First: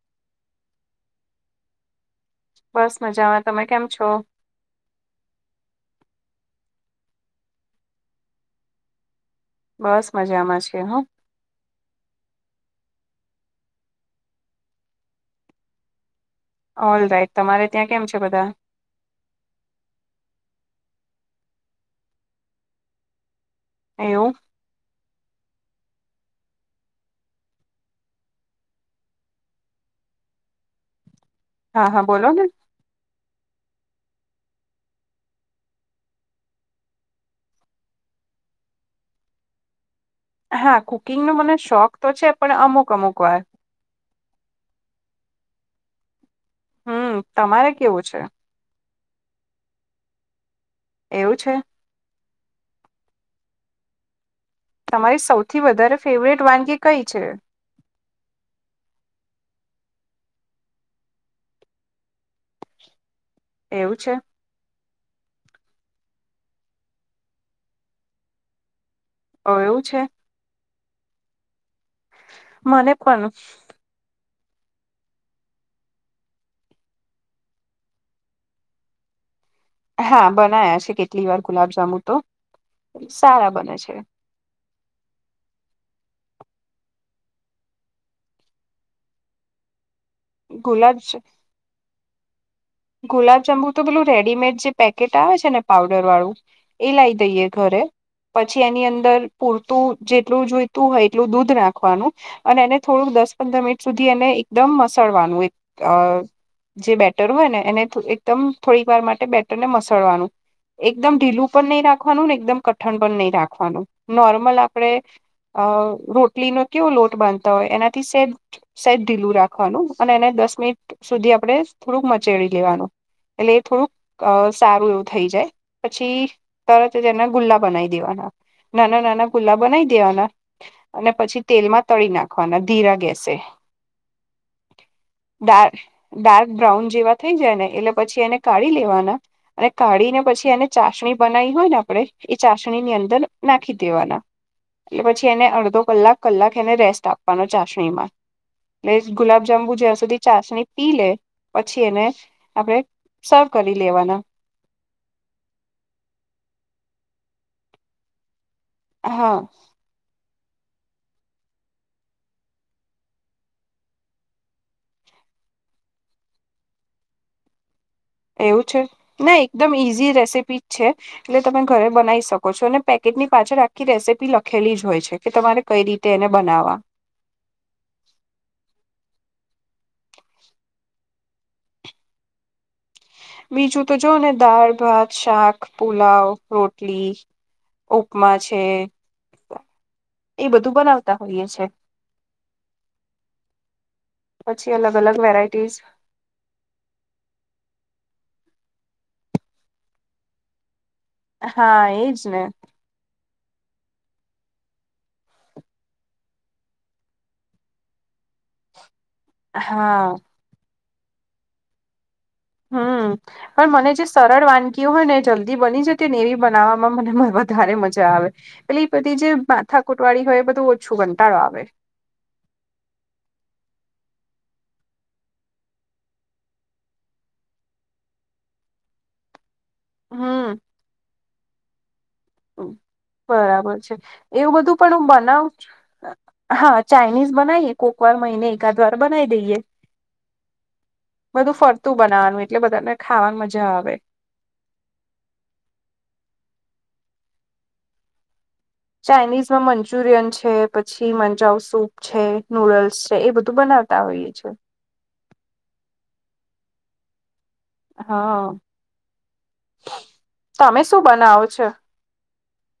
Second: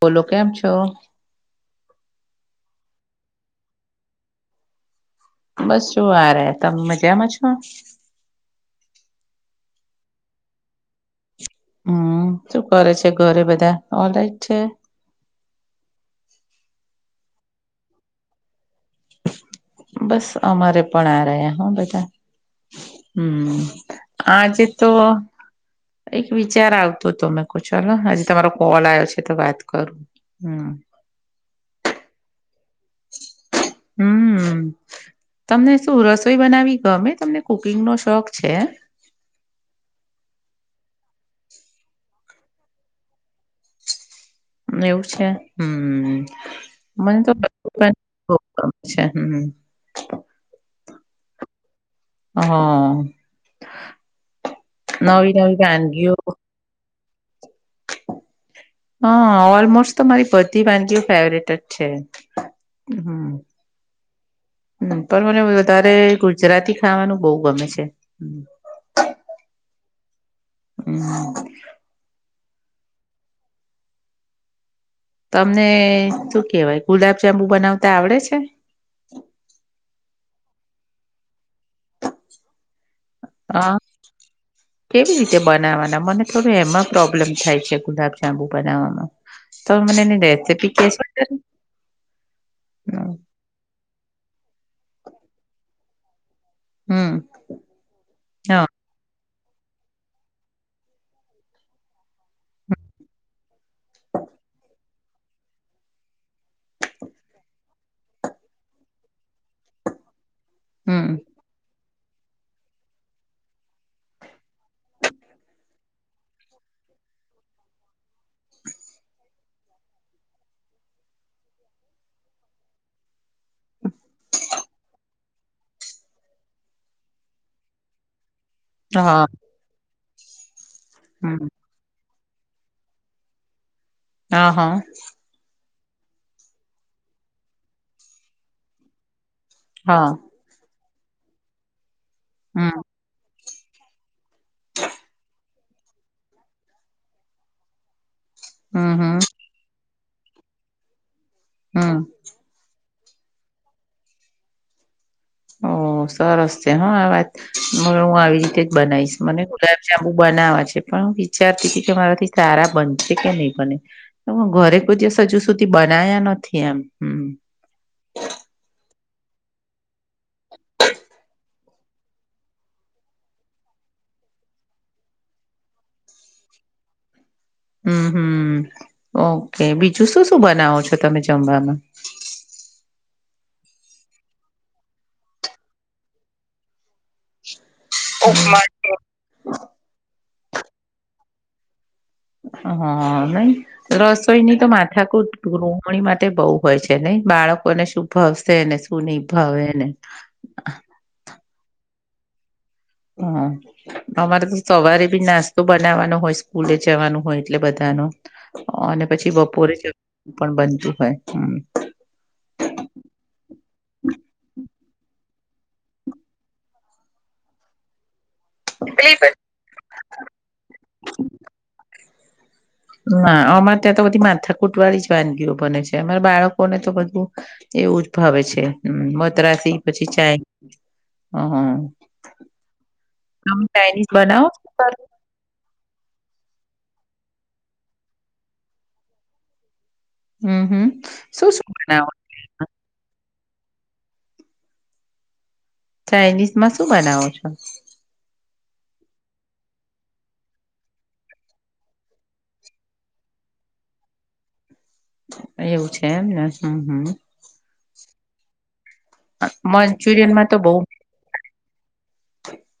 બોલો કેમ છો? બસ મજામાં. તમે કેમ છો? બસ શું આરે હે. તમે મજામાં છો? બસ મજામાં છે હો. હમ્મ શું કરે છે ઘરે બધા ઓલરાઈટ છે? ઓલરાઈટ તમારે ત્યાં કેમ છે બધા? બસ અમારે પણ હારા હે હો બધા હમ્મ. એવું આજે તો એક વિચાર આવતો તોમે કોહ ચાલો હજ તમારો કોલ આવ્યો છે તો વાત કરું. હા. હા હા બોલો ને. હમ્મ તમને શું રસોઈ બનાવી ગમે, તમને કુકિંગ નો શોખ છે? હા કુકિંગ નો મને શોખ તો છે પણ અમુક-અમુક વાર. એવું છે હમ હમ મને તો. તમારે કેવું છે? [inaudible] અચ્છા હમ. એવું છે. હા. [inaudible] તમારી સૌથી વધારે ફેવરેટ વાનગી કઈ છે. હા ઓલમોસ્ટ તો મારી બધી વાનગીઓ ફેવરેટ જ છે હમ. એવું છે. પણ મને વધારે ગુજરાતી ખાવાનું બહુ ગમે છે. [inaudible] ઓ એવું છે. હમ. [inaudible] મને પન. તમને શું કેવાય ગુલાબ જાાંબુ બનાવતા આવડે છે. હા બનાયા છે કેટલી વાર ગુલાબ જાંબુ [inaudible] તો સારા અ બને છે. કેવી રીતે બનાવવાના મને થોડું એમાં પ્રોબ્લેમ થાય છે ગુલાબ જાાંબુ બનાવવામાં. તમે મને એની રેસીપી ગુલાબ કેશો કે. ગુલાબજાંબુ તો પેલું રેડીમેડ જે પેકેટ આવે છે ને પાવડર વાળું એ લાઈ હમ દઈએ ઘરે પછી હ એની અંદર પૂરતું જેટલું જોઈતું હોય એટલું દૂધ રાખવાનું અને એને થોડુંક દસ-પંદર મિનિટ સુધી એને એકદમ મસડવાનું એક અહ જે બેટર હોય ને એને એકદમ થોડીક વાર માટે બેટર ને મસડવાનું એકદમ હમ ઢીલું પણ નહીં રાખવાનું ને એકદમ કઠણ પણ નહી રાખવાનું નોર્મલ આપણેે અ રો રોટલીનો કેવો લોટ બાંધતા હોય એનાથી સેજ સેજ ઢીલું રાખવાનું અને એને દસ મિનિટ સુધી આપણે થોડુંક મચેડી લેવાનું એટલે એ થોડુંક અ સારું એવું થઈ જાય પછી તરત જ એના ગુલ્લા બનાઈ દેવાના. નાના હા નાના ગુલ્લા બનાઇ દેવાના અને પછી હમ તેલમાં તળી નાખવાના ધીરા ગેસે. અ હ [inaudible] ડાર ડાર્ક બ્રાઉન જેવા થઈ જાય ને એટલે પછી એને કાઢી લેવાના. અને હા કાઢી ને પછી એને ચાસણી બનાઈ હોય ને આપણે એ હમ ચાસણી ની અંદર નાખી દેવાના. એટલે પછી એને અડધો કલાક કલાક એને રેસ્ટ આપવાનો ચાસણીમાં. હમ એ હમ ગુલાબ જાંબુ જ્યાં સુધી ચાસણી પી લે પછી હમ એને આપણે [inaudible] સર્વ કરી લેવાના ઓ સરસ છે હા આ વાત હ હું આવી રીતે જ બનાવીશ હા મને ગુલાબ જાંબુ બનાવા છે પણ હું વિચારતી હતી કે મારાથી સારા બનશે કે નહી બને્. હ ઘરે કોઈ દિવસ હજુ સુધી બનાયા નથી એમ હમ્મ એવું છે ના એકદમ ઈઝી રેસીપી જ છે. એટલે તમે ઘરે બનાઇ શકો છો અને પેકેટની પાછળ આખી રેસીપી લખેલી જ હોય કે તમારે કઈ રીતે એને બનાવવા. ઉમહ ઓકે બીજું શું શું બનાવો છો તમે જમવામાં બીજું તો જો ને દાળ ભાત શાક પુલાવ રોટલી ઉપમા છે. એ બધું બનાવતા હોઈએ છે. હા નહી રસોઈની તો પછી અલગ અલગ માથાકૂટ વેરાયટીઝ ગૃહણી માટે બઉ હોય છે નહી બાળકોને શું ભાવશે ને શું નહી ભાવેને. હા એજ ને. હમ્મ. અમારે તો સવારે બી નાસ્તો બનાવાનો હોય સ્કૂલે જવાનો હોય એટલે બધાનો. અને પછી બપોરે જ હા [inaudible] પણ બનતું હોય, હમ્મ. હમ્મ. પણ મને જે સરળ વાનગીઓ હોય ને જલ્દી બની જતી હોય ને એવી બનાવવામાં મને વધારે મજા આવે. પેલી બધી જે માથાકૂટ વાળી હોય એ બધું ઓછું કંટાળો આવે. ના અમારે ત્યાં તો બધી માથા કૂટવાળી જ વાનગીઓ બને છે. અમારા બાળકોને તો બધું એવું જ ભાવે છે, હમ્મ, મદ્રાસી પછી ચાય, હમ હમ્મ. બરાબર છે, એવું છો બધું પણ ઘરે હું બનાવુ જ. હા ચાઇનીઝ બનાવીએ કોક વાર મહિને એકાદ વાર બનાવી દઈએ. હમ હમ શું બધું શું ફરતું બનાવો બનાવાનું એટલે બધાને ખાવાની મજા આવે. ચાઇનીઝ માં શું બનાવો છો? ચાઇનીઝમાં મંચુરિયન છે પછી મંજાવ સૂપ છે, નૂડલ્સ છે એ બધું બનાવતા હોઈએ છે. એવું છે એમને, હમ્મ, હમ્મ. હા. મંચુરિયન માં તો તમે બહું શું બનાવો છો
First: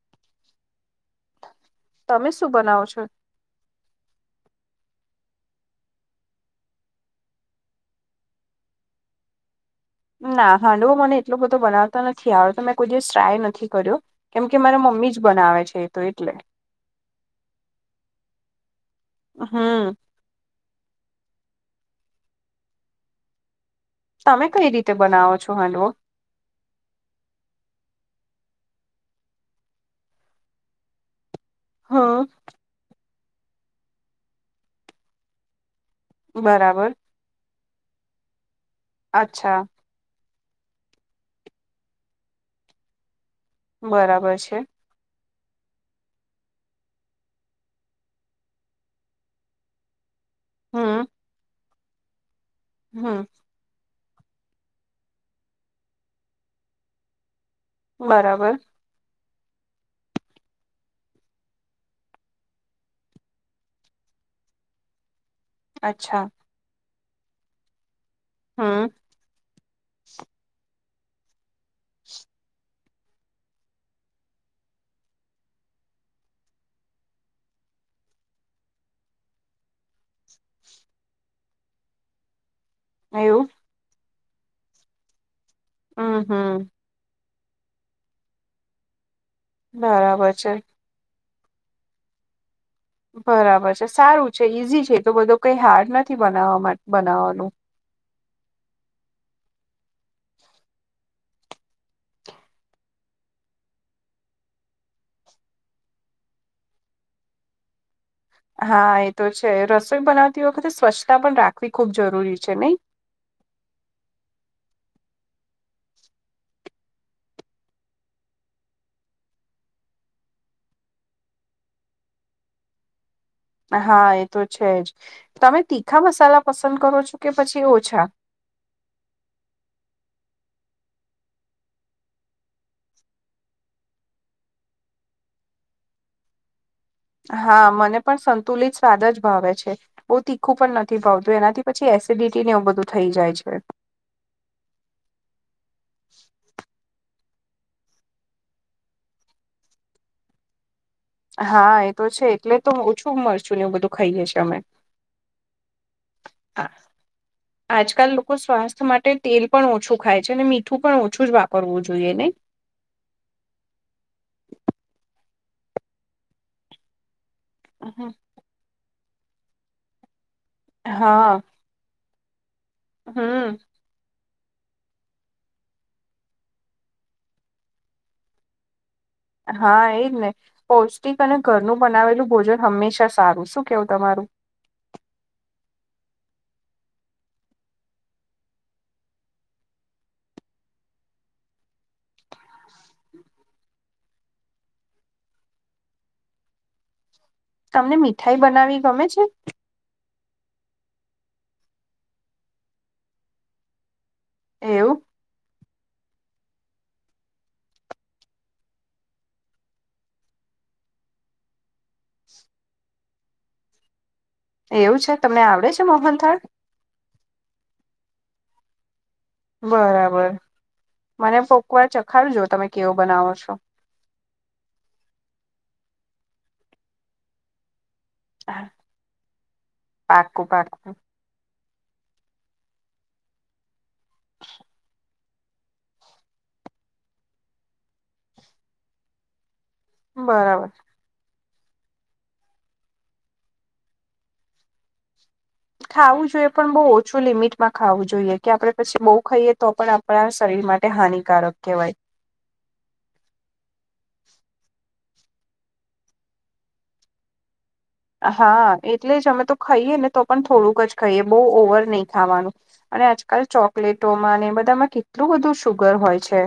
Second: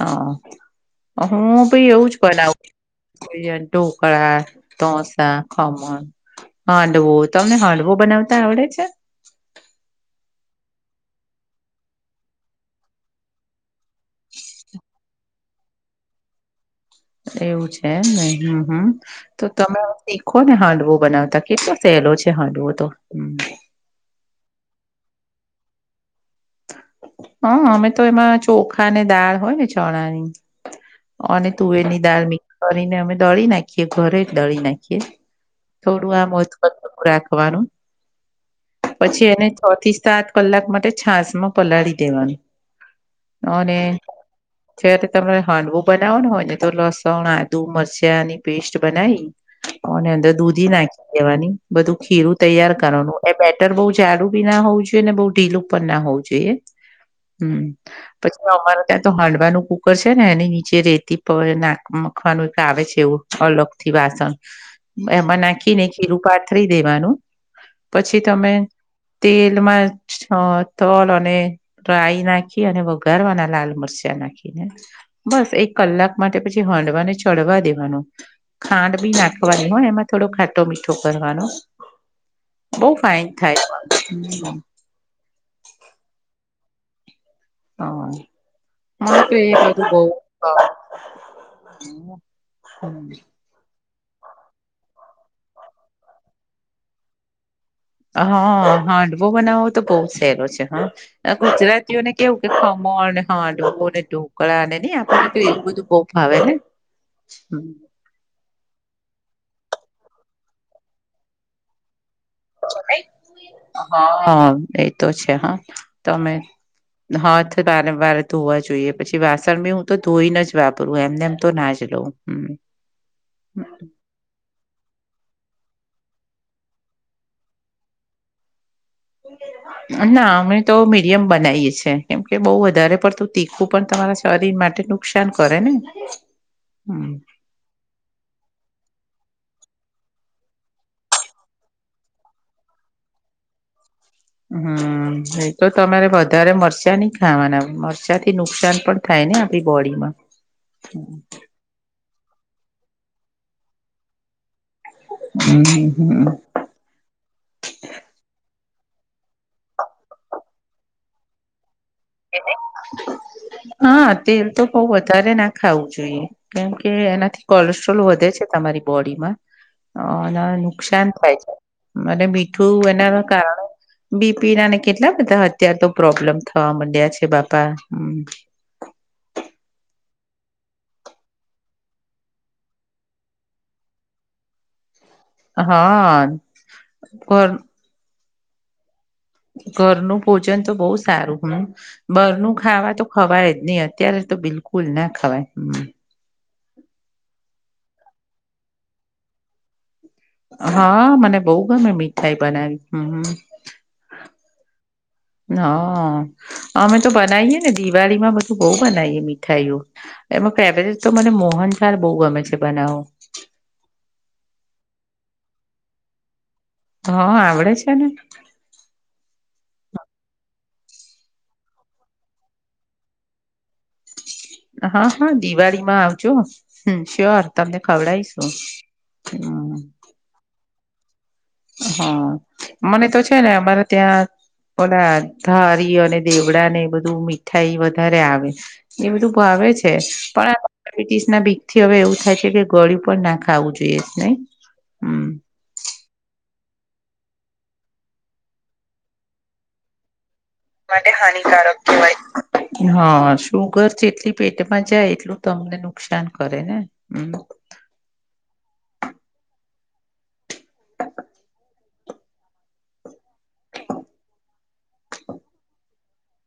હ, હું ભી એવું જ તમે શું બનાવું. બનાવો છો કોઈ વાર ધોકળા, ઢોસા, ખમણ. હાંડવો, તમને હાંડવો બનાવતા આવડે છે? ના હાંડવો મને એટલો બધો બનાવતા નથી આવડતો મેં કોઈ દિવસ ટ્રાય નથી કર્યો. કેમ કે મારા મમ્મી જ બનાવે છે એ તો એટલે. એવું છે એમ ને, હમ્મ હમ્મ, તો તમે હમ શીખ કોને હાન્ડવો બનાવતા કેટલો સહેલો છે હાન્ડવો તો. તમે કઈ રીતે બનાવો છો હાન્ડવો? હ અમે તો એમાં ચોખા ને દાળ હોય ને ચણાની અને તુવેરની દાળ હમ મિકસ કરીને અમે દળી નાખીએ ઘરે જ દળી નાખીએ. થોડું આ મોટુ બરાબર રાખવાનું પછી એને છ અચ્છા થી સાત કલાક માટે છાસ માં પલાળી દેવાનું અને બરાબર છે જયારે તમારે હાન્ડવો બનાવવાનું હોય ને તો લસણ, આદુ, મરચાની પેસ્ટ બનાવી અંદર દૂધી હમ નાખી દેવાની બધું ખીરું તૈયાર હમ કરવાનું એ બેટ બહુ જાડું બી ના હોવું જોઈએ ને બહુ ઢીલું પણ ના હોવું જોઈએ, હમ્મ. પછી બરાબર અમારે ત્યાં તો હાડવાનું કુકર છે ને એની જે રેતી પર નાખવાનુ મુકવાનું એક આવે છે એવું અલગથી વાસણ. એમાં નાખીને ખીરૂ અચ્છા પાથરી દેવાનું પછી તમે હમ તેલમાં તલ અને રાઈ નાખી અને વઘારવાના લાલ મરચાં નાખીને. બસ એક કલાક માટે પછી હાંડવાને ચડવા દેવાનું. ખાન્ડ બી નાખવાની હો એમાં થોડો ખાટો મીઠો કરવાનો. બઉ ફાઈન એવું થાય પણ. અ હ. [inaudible] બરાબર છે [inaudible] બરાબર છે સારૂ છે ઈઝી છે એટલો બધો કંઈ હાડ નથી બનાવામાં બનાવાનો હા હાંડવો બનાવવો તો બહુ સહેલો છે હા આ ગુજરાતીઓને કેવું કે ખમણ ને હાડવો ને ઢોકળાનેઈ આપડે એવું બધું બઉ આવે ને હા એ તો છે રસોઈ બનાવતી વખતે સ્વચ્છતા પણ રાખવી ખૂબ જરૂરી છે નહી હા એ તો છે હ તમે હાથ વારંવાર ધોવા જોઈએ પછી વાસણ બી હું તો ધોઈને જ વાપરું એમનેમ તો નાજ લઉં હમ હા એ તો છે જ તમે તીખા મસાલા પસંદ કરો છો કે પછી ઓછા ના અમે તો મીડિયમ બનાઈએ છીએ કેમ કે બઉ વધારે તીખું પણ તમારા શરીર માટેનું નુકસાન કરે ને હમ હા મને પણ સંતુલિત સ્વાદ જ ભાવે છે બઉ તીખું પણ નથી ભાવતું એનાથી પછી એસિડિટીને એવું બધું થઈ જાય છે હમ એ તો તમારે વધારે મરચાં નહી ખાવાના મરચા થી નુકસાન પણ થાય ને આપડી બોડીમાં હા એ તો છે એટલે તો ઓછું મરચુ ને એવું બધું ખાઈએ છે અમે હમ હમ હા આજકાલ લોકો સ્વાસ્થ્ય માટે તેલ પણ ઓછું ખાય છે અને મીઠું પણ ઓછું જ વાપરવું જોઈએ ને [inaudible] હા તેલ તો બઉ વધારે ના ખાવું જોઈએ કેમ કે એનાથી કોલેસ્ટ્રોલ વધે છે તમારી બોડીમાં અને નુકસાન થાય હા છે અને મીઠું એના હમ કારણો બીપીનાને કેટલા બધા અત્યાર તો પ્રોબ્લેમ થવા મંડ્યા છે બાપા હા એજ ને પૌષ્ટિક અને ઘરનું બનાવેલું ભોજન હંમેશા સારું શું કેવું તમારું? હા ઘર ઘરનું ભોજન તો બહુ સારું હમ બારનું ખાવા તો ખવાય જ નહી અત્યારે તો બિલકુલ ના ખવાય હમ તમને મીઠાઈ બનાવવી ગમે છે? હા મને બહુ ગમે મીઠાઈ બનાવવી હમ એવું? હા અમે તો બનાવીએ ને દિવાળીમાં બધું બહુ બનાવીએ મીઠાઈઓ એમાં ફેવરિટ તો મને મોહનથાળ બહુ ગમે છે બનાવવો એવું છે તમને આવડે છે મોહનથાળ? હા આવડે છે ને! બરાબર મને કોકવાર ચખાડજો તમે કેવો બનાવો છો હા હા દિવાળીમાં આવજો હ શ્યોર તમને ખવડાઈશ. [inaudible] પાકું પાકું હા મને તો છે ને અમારે ત્યાં ઓલા ધારી અને દેવડાને એ બધું મીઠાઈ વધારે આવે, એ બધું ભાવે છે. [inaudible] બરાબર [unintelligible] ના બીકથી હવે એવું થાય છે કે ગળ્યું પણ ના ખાવું જોઈએ નહી. હમ ખાવું જોઈએ પણ બહુ ઓછું લિમિટમાં ખાવું જોઈએ કે, આપણેે પછી બહુ ખાઈએ તો પણ આપણા શરીર માટે. માટે હાનિકારક કહેવાય. હા સુુગર જેટલી પેટમાં જાય એટલું તમને નુકસાન કરે ને! [inaudible] હા એટલે જ અમે તો ખાઈએ ને તો પણ થોડુંક જ ખાઈએ બહુ ઓવર નહી ખાવાનું. અને આજકાલ ચોકલેટોમાં ને એ બધામાં કેટલું બધું સુુગર હોય છે!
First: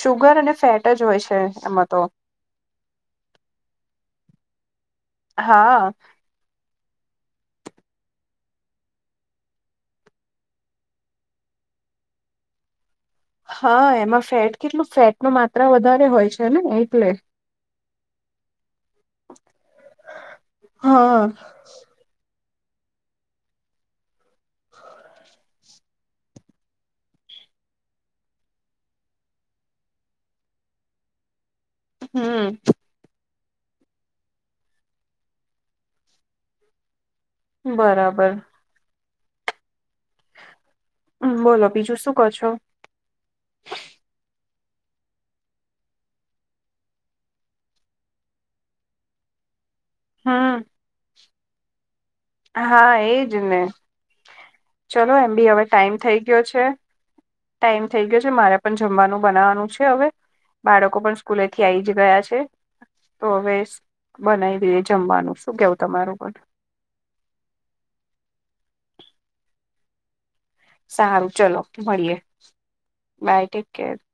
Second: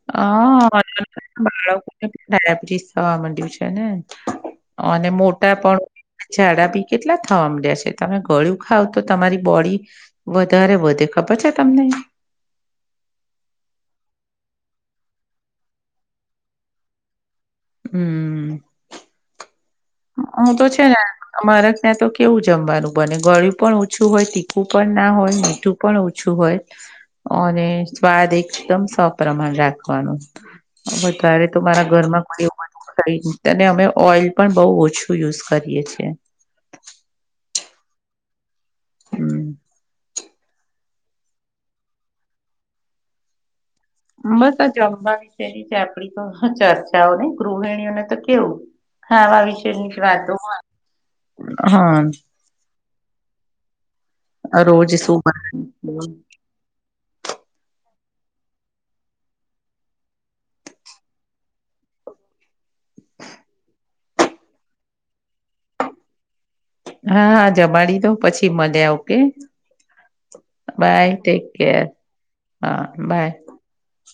સુુગર અને હા ફેટ જ હોય છે એમાં તો. બાળકોને ડાયાબિટીસ થવા માંડ્યું છે ને અને મોટા પણ. હા જાડાબી કેટલા થવા માંડયા છે. તમે ગળ્યું ખાવ તો તમારી બોડી. વધારે વધે ખબર છે તમને? હા એમાં ફેટ કેટલું ફેટની માત્રા વધારે હોય છે ને એટલે. હમ. [inaudible] હું તો છે ને હા અમારે. અહીંયાં તો કેવું જમવાનું બને ગળ્યું પણ ઓછું હોય, તીખું પણ ના હોય, મીઠું પણ ઓછું હોય. અને સ્વાદ એકદમ સપ્રમાણ રાખવાનો વધારે તો મારા. ઘરમાં હમ [unintelligible] અને અમે ઓઈલ પણ બહુ ઓછું યુઝ કરીએ છીએ. બરાબર. હમ. હમ બોલો બીજું શું કહો છો? બસ આ જમવા વિશેની જ આપણી તો ચર્ચાઓ નહી ગૃહિણીઓને તો કેવું! હા આવા વિષયોની જ વાતો હમ હોય. હા એજ ને, રોજ ચલો શું એમ બી હવે ટાઈમ બને. થઈ ગયો છે. ટાઈમ થઈ ગયો છે. મારે પણ જમવાનું બનાવવાનું છે હવે. બાળકો પણ સ્કૂલેથી આવી જ ગયા છે. તો હવે બનાવી દઈએ જમવાનું શું કેવું તમારું પણ. હા હા જમાડી દો પછી મળ્યા ઓકે. બાય સારું ટેક ચલો કેર મળીએ હા બાય. [inaudible]